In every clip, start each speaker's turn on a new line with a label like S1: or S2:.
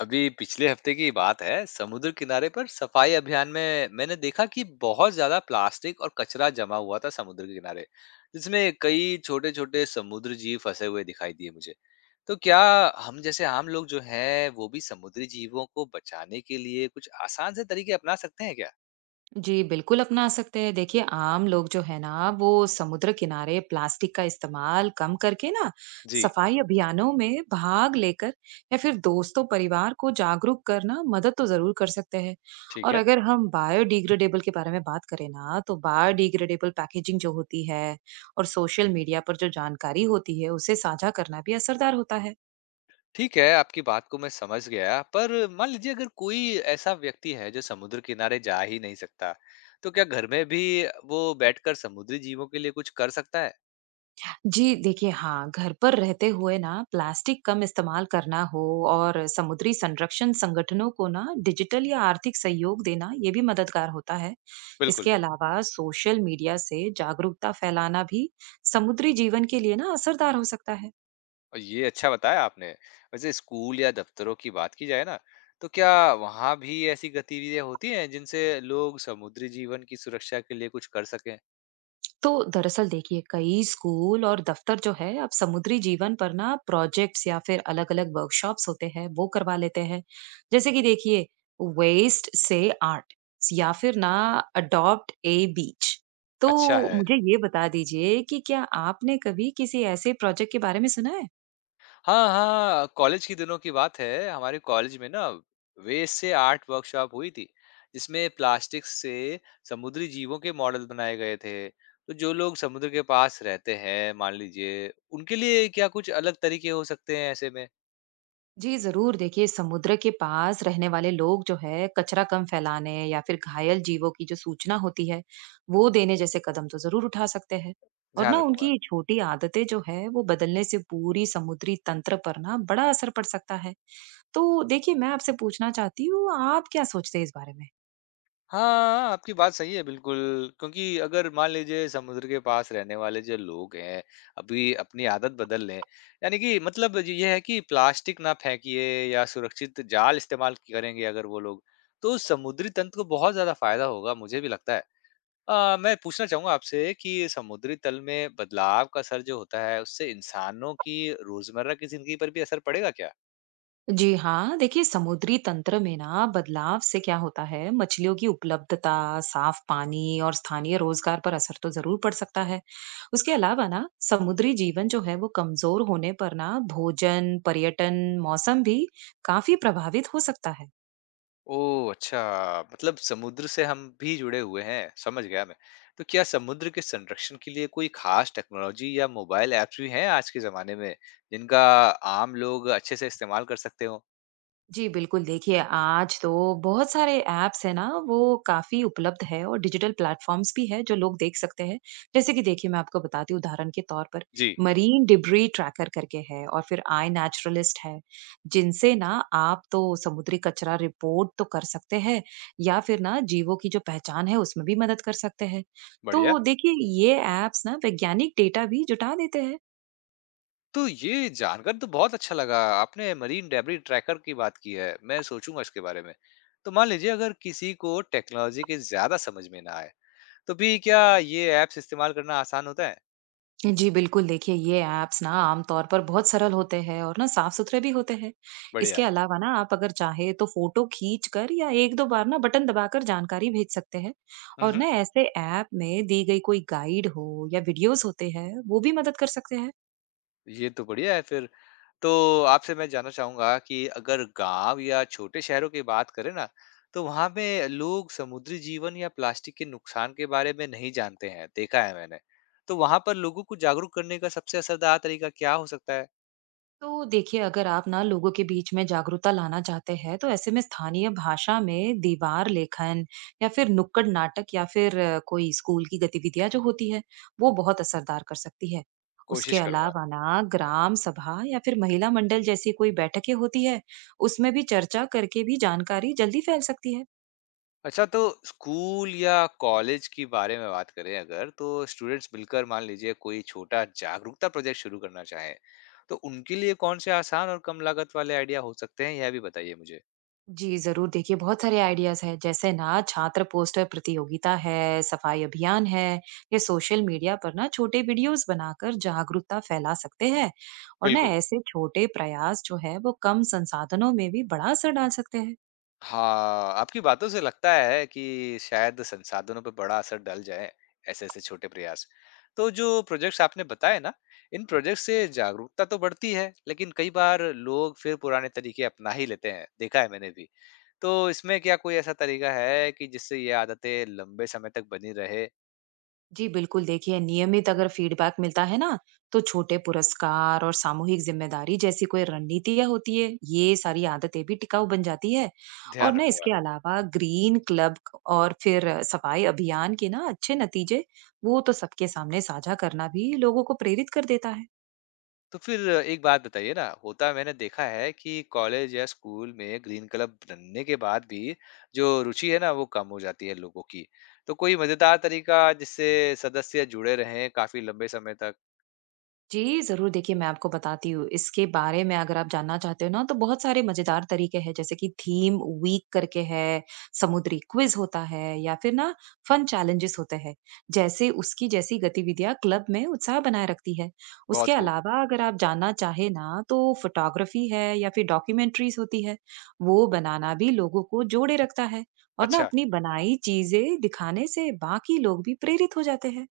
S1: अभी पिछले हफ्ते की बात है, समुद्र किनारे पर सफाई अभियान में मैंने देखा कि बहुत ज्यादा प्लास्टिक और कचरा जमा हुआ था समुद्र के किनारे, जिसमें कई छोटे छोटे समुद्र जीव फंसे हुए दिखाई दिए मुझे। तो क्या हम जैसे आम लोग जो हैं वो भी समुद्री जीवों को बचाने के लिए कुछ आसान से तरीके अपना सकते हैं क्या?
S2: जी, बिल्कुल अपना सकते हैं। देखिए, आम लोग जो है ना, वो समुद्र किनारे प्लास्टिक का इस्तेमाल कम करके ना,
S1: जी।
S2: सफाई अभियानों में भाग लेकर या फिर दोस्तों, परिवार को जागरूक करना मदद तो ज़रूर कर सकते हैं।
S1: ठीक
S2: और
S1: है।
S2: अगर हम बायोडिग्रेडेबल के बारे में बात करें ना, तो बायोडिग्रेडेबल पैकेजिंग जो होती है और सोशल मीडिया पर जो जानकारी होती है, उसे साझा करना भी असरदार होता है।
S1: ठीक है, आपकी बात को मैं समझ गया, पर मान लीजिए अगर कोई ऐसा व्यक्ति है जो समुद्र किनारे जा ही नहीं सकता, तो क्या घर में भी वो बैठकर समुद्री जीवों के लिए कुछ कर सकता है?
S2: जी, देखिए हाँ, घर पर रहते हुए ना प्लास्टिक कम इस्तेमाल करना हो और समुद्री संरक्षण संगठनों को ना डिजिटल या आर्थिक सहयोग देना ये भी मददगार होता है।
S1: बिल्कुल।
S2: इसके अलावा सोशल मीडिया से जागरूकता फैलाना भी समुद्री जीवन के लिए ना असरदार हो सकता है।
S1: और ये अच्छा बताया आपने। वैसे स्कूल या दफ्तरों की बात की जाए ना, तो क्या वहाँ भी ऐसी गतिविधियाँ होती हैं जिनसे लोग समुद्री जीवन की सुरक्षा के लिए कुछ कर सकें?
S2: तो दरअसल देखिए कई स्कूल और दफ्तर जो है अब समुद्री जीवन पर ना प्रोजेक्ट्स या फिर अलग अलग वर्कशॉप्स होते हैं वो करवा लेते हैं। जैसे कि देखिए वेस्ट से आर्ट या फिर ना अडॉप्ट ए बीच। तो
S1: अच्छा है।
S2: मुझे ये बता दीजिए कि क्या आपने कभी किसी ऐसे प्रोजेक्ट के बारे में सुना है।
S1: हाँ, हाँ, कॉलेज के दिनों की बात है। हमारे कॉलेज में ना वेस्ट से आर्ट वर्कशॉप हुई थी, जिसमें प्लास्टिक से समुद्री जीवों के मॉडल बनाए गए थे। तो जो लोग समुद्र के पास रहते हैं, मान लीजिए, उनके लिए क्या कुछ अलग तरीके हो सकते हैं ऐसे में?
S2: जी जरूर देखिए समुद्र के पास रहने वाले लोग जो है कचरा कम फैलाने या फिर घायल जीवों की जो सूचना होती है वो देने जैसे कदम तो जरूर उठा सकते हैं। और
S1: ध्यान
S2: ना उनकी
S1: रखूँगा।
S2: ये छोटी आदतें जो है वो बदलने से पूरी समुद्री तंत्र पर ना बड़ा असर पड़ सकता है। तो देखिए मैं आपसे पूछना चाहती हूँ आप क्या सोचते हैं इस बारे में।
S1: हाँ, आपकी बात सही है बिल्कुल, क्योंकि अगर मान लीजिए समुद्र के पास रहने वाले जो लोग हैं, अभी अपनी आदत बदल लें, यानी कि मतलब ज ये है कि प्लास्टिक ना फेंकिए या सुरक्षित जाल इस्तेमाल करेंगे अगर वो लोग, तो समुद्री तंत्र को बहुत ज़्यादा फ़ायदा होगा, मुझे भी लगता है। मैं पूछना चाहूँगा आपसे कि समुद्री तल में बदलाव का असर जो होता है, उससे इंसानों की रोज़मर्रा की ज़िंदगी पर भी असर पड़ेगा क्या?
S2: जी हाँ, देखिए समुद्री तंत्र में ना बदलाव से क्या होता है, मछलियों की उपलब्धता, साफ पानी और स्थानीय रोजगार पर असर तो जरूर पड़ सकता है। उसके अलावा ना समुद्री जीवन जो है वो कमजोर होने पर ना भोजन, पर्यटन, मौसम भी काफी प्रभावित हो सकता है।
S1: ओह! अच्छा, मतलब समुद्र से हम भी जुड़े हुए हैं, समझ गया मैं। तो क्या समुद्र के संरक्षण के लिए कोई खास टेक्नोलॉजी या मोबाइल ऐप्स भी हैं आज के ज़माने में, जिनका आम लोग अच्छे से इस्तेमाल कर सकते हों?
S2: जी, बिल्कुल देखिए आज तो बहुत सारे ऐप्स हैं ना वो काफ़ी उपलब्ध है और डिजिटल प्लेटफ़ॉर्म्स भी है जो लोग देख सकते हैं। जैसे कि देखिए मैं आपको बताती हूँ उदाहरण के तौर पर
S1: जी।
S2: मरीन डिब्री ट्रैकर करके है और फिर आई नेचुरलिस्ट है। जिनसे ना आप तो समुद्री कचरा रिपोर्ट तो कर सकते हैं या फिर ना जीवों की जो पहचान है उसमें भी मदद कर सकते हैं।
S1: बढ़िया।
S2: तो देखिए ये ऐप्स ना वैज्ञानिक डेटा भी जुटा देते हैं।
S1: तो ये जानकर तो बहुत अच्छा लगा, आपने मरीन डेब्री ट्रैकर की बात की है, मैं सोचूँगा इसके बारे में। तो मान लीजिए अगर किसी को टेक्नोलॉजी के ज़्यादा समझ में ना आए, तो भी क्या ये ऐप्स इस्तेमाल करना आसान होता है?
S2: जी बिल्कुल देखिए ये ऐप्स ना आमतौर पर बहुत सरल होते हैं और ना साफ सुथरे भी होते हैं।
S1: बढ़िया।
S2: इसके अलावा ना आप अगर चाहे तो फोटो खींच कर या एक दो बार ना बटन दबाकर जानकारी भेज सकते हैं।
S1: हुँ,
S2: और
S1: हुँ।
S2: ना ऐसे ऐप में दी गई कोई गाइड हो या वीडियोस होते हैं वो भी मदद कर सकते हैं।
S1: ये तो बढ़िया है फिर। तो आपसे मैं जानना चाहूँगा कि अगर गाँव या छोटे शहरों की बात करें ना, तो वहाँ पे लोग समुद्री जीवन या प्लास्टिक के नुकसान के बारे में नहीं जानते हैं, देखा है मैंने। तो वहाँ पर लोगों को जागरूक करने का सबसे असरदार तरीका क्या हो सकता है?
S2: तो देखिए अगर आप ना लोगों के बीच में जागरूकता लाना चाहते हैं तो ऐसे में स्थानीय भाषा में दीवार लेखन या फिर नुक्कड़ नाटक या फिर कोई स्कूल की गतिविधियां जो होती है वो बहुत असरदार कर सकती है। उसके
S1: कोशिश करूँगा।
S2: अलावा ना ग्राम सभा या फिर महिला मंडल जैसी कोई बैठकें होती है उसमें भी चर्चा करके भी जानकारी जल्दी फैल सकती है।
S1: अच्छा। तो स्कूल या कॉलेज के बारे में बात करें अगर, तो स्टूडेंट्स मिलकर मान लीजिए कोई छोटा जागरूकता प्रोजेक्ट शुरू करना चाहें, तो उनके लिए कौन से आसान और कम लागत वाले आइडिया हो सकते हैं, यह भी बताइए मुझे?
S2: जी, ज़रूर देखिए बहुत सारे आइडियाज़ हैं, जैसे ना छात्र पोस्टर प्रतियोगिता है, सफाई अभियान है, या सोशल मीडिया पर ना छोटे वीडियोस बनाकर जागरूकता फैला सकते हैं। और ना
S1: बिल्कुल।
S2: ऐसे छोटे प्रयास जो है वो कम संसाधनों में भी बड़ा असर डाल सकते हैं।
S1: हाँ, आपकी बातों से लगता है कि शायद संसाधनों पर बड़ा असर डल जाए ऐसे-ऐसे छोटे प्रयास। तो जो प्रोजेक्ट्स आपने बताए ना, इन प्रोजेक्ट से जागरूकता तो बढ़ती है, लेकिन कई बार लोग फिर पुराने तरीके अपना ही लेते हैं, देखा है मैंने भी। तो इसमें क्या कोई ऐसा तरीका है कि जिससे ये आदतें लंबे समय तक बनी रहे?
S2: जी बिल्कुल देखिए नियमित अगर फीडबैक मिलता है ना तो छोटे पुरस्कार और सामूहिक जिम्मेदारी जैसी कोई रणनीतियां होती है ये सारी आदतें भी टिकाऊ बन जाती है। और
S1: ध्यान
S2: ना
S1: रखूँगा।
S2: इसके अलावा ग्रीन क्लब और फिर सफाई अभियान के ना अच्छे नतीजे वो तो सबके सामने साझा करना भी लोगों को प्रेरित कर देता है।
S1: तो फिर एक बात बताइए ना, होता मैंने देखा है कि कॉलेज या स्कूल में ग्रीन क्लब बनने के बाद भी जो रुचि है ना, वो कम हो जाती है लोगों की। तो कोई मज़ेदार तरीका जिससे सदस्य जुड़े रहें काफ़ी लंबे समय तक?
S2: जी, ज़रूर देखिए मैं आपको बताती हूँ। इसके बारे में अगर आप जानना चाहते हो ना तो बहुत सारे मज़ेदार तरीके हैं जैसे कि थीम वीक करके है, समुद्री क्विज़ होता है या फिर ना फन चैलेंजेस होते हैं। जैसे उसकी जैसी गतिविधियाँ क्लब में उत्साह बनाए रखती है। उसके
S1: बहुत खूब।
S2: अलावा अगर आप जानना चाहे ना तो फ़ोटोग्राफ़ी है या फिर डॉक्यूमेंट्रीज़ होती है। वो बनाना भी लोगों को जोड़े रखता है और ना
S1: अच्छा।
S2: अपनी बनाई चीज़ें दिखाने से बाकी लोग भी प्रेरित हो जाते हैं।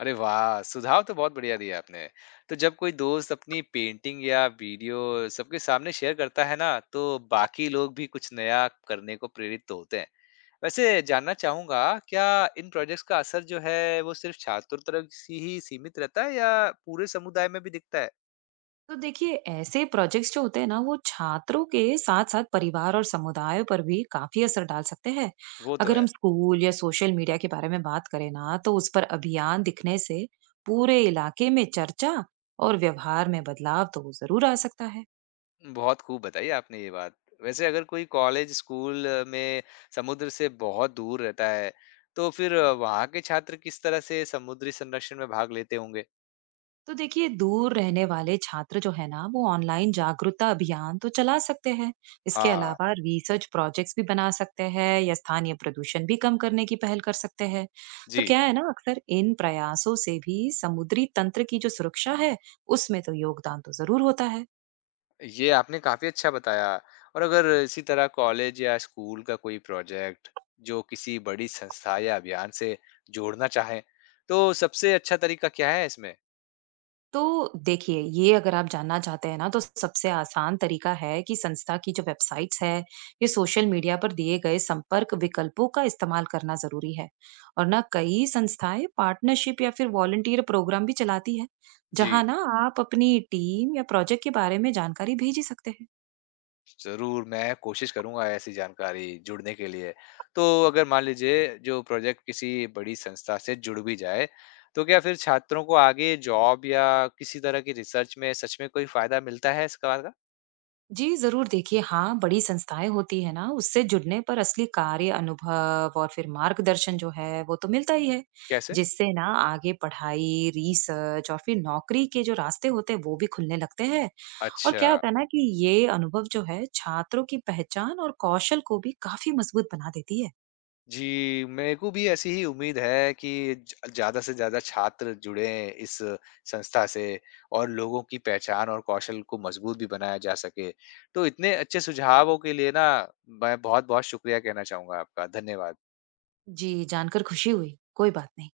S1: अरे वाह! सुझाव तो बहुत बढ़िया दिए आपने। तो जब कोई दोस्त अपनी पेंटिंग या वीडियो सबके सामने शेयर करता है ना, तो बाकी लोग भी कुछ नया करने को प्रेरित तो होते हैं। वैसे जानना चाहूँगा, क्या इन प्रोजेक्ट्स का असर जो है, वो सिर्फ़ छात्र तक सी ही सीमित रहता है या पूरे समुदाय में भी दिखता है?
S2: तो देखिए ऐसे प्रोजेक्ट्स जो होते हैं ना वो छात्रों के साथ साथ परिवार और समुदाय पर भी काफी असर डाल सकते हैं।
S1: वो तो
S2: अगर हम
S1: है।
S2: स्कूल या सोशल मीडिया के बारे में बात करें ना तो उस पर अभियान दिखने से पूरे इलाके में चर्चा और व्यवहार में बदलाव तो जरूर आ सकता है।
S1: बहुत खूब बताई आपने ये बात। वैसे अगर कोई कॉलेज, स्कूल में समुद्र से बहुत दूर रहता है, तो फिर वहाँ के छात्र किस तरह से समुद्री संरक्षण में भाग लेते होंगे?
S2: तो देखिए दूर रहने वाले छात्र जो है ना वो ऑनलाइन जागरूकता अभियान तो चला सकते हैं। इसके
S1: हाँ,
S2: अलावा रिसर्च प्रोजेक्ट्स भी बना सकते हैं या स्थानीय प्रदूषण भी कम करने की पहल कर सकते हैं। तो
S1: जी।
S2: क्या है ना अक्सर इन प्रयासों से भी समुद्री तंत्र की जो सुरक्षा है उसमें तो योगदान तो जरूर होता है।
S1: ये आपने काफ़ी अच्छा बताया। और अगर इसी तरह कॉलेज या स्कूल का कोई प्रोजेक्ट जो किसी बड़ी संस्था या अभियान से जोड़ना चाहे, तो सबसे अच्छा तरीका क्या है इसमें?
S2: तो देखिए, ये अगर आप जानना चाहते हैं ना, तो सबसे आसान तरीका है कि संस्था की जो वेबसाइट्स है, ये सोशल मीडिया पर दिए गए संपर्क विकल्पों का इस्तेमाल करना ज़रूरी है। और ना कई संस्थाएँ पार्टनरशिप या फिर वॉलंटियर प्रोग्राम भी चलाती है,
S1: जी,
S2: जहाँ ना आप अपनी टीम या प्रोजेक्ट के बारे में जानकारी भेज ही सकते हैं।
S1: ज़रूर मैं कोशिश करूंगा ऐसी जानकारी जुड़ने के लिए। तो अगर मान लीजिए जो प्रोजेक्ट किसी बड़ी संस्था से जुड़ भी जाए, तो क्या फिर छात्रों को आगे जॉब या किसी तरह की रिसर्च में सच में कोई फायदा मिलता है इसका?
S2: जी, ज़रूर देखिए हाँ, बड़ी संस्थाएँ होती है ना, उससे जुड़ने पर असली कार्य अनुभव और फिर मार्गदर्शन जो है, वो तो मिलता ही है।
S1: कैसे?
S2: जिससे ना आगे पढ़ाई, रिसर्च और फिर नौकरी के जो रास्ते होते हैं, वो भी खुलने लगते हैं। और
S1: अच्छा।
S2: क्या होता है ना कि ये अनुभव जो है, छात्रों की पहचान और कौशल को भी काफ़ी मज़बूत बना देती है।
S1: जी, मेरे को भी ऐसी ही उम्मीद है कि ज ज़्यादा से ज़्यादा छात्र जुड़ें इस संस्था से और लोगों की पहचान और कौशल को मजबूत भी बनाया जा सके। तो इतने अच्छे सुझावों के लिए ना मैं बहुत-बहुत शुक्रिया कहना चाहूँगा आपका। धन्यवाद।
S2: जी, जानकर खुशी हुई। कोई बात नहीं।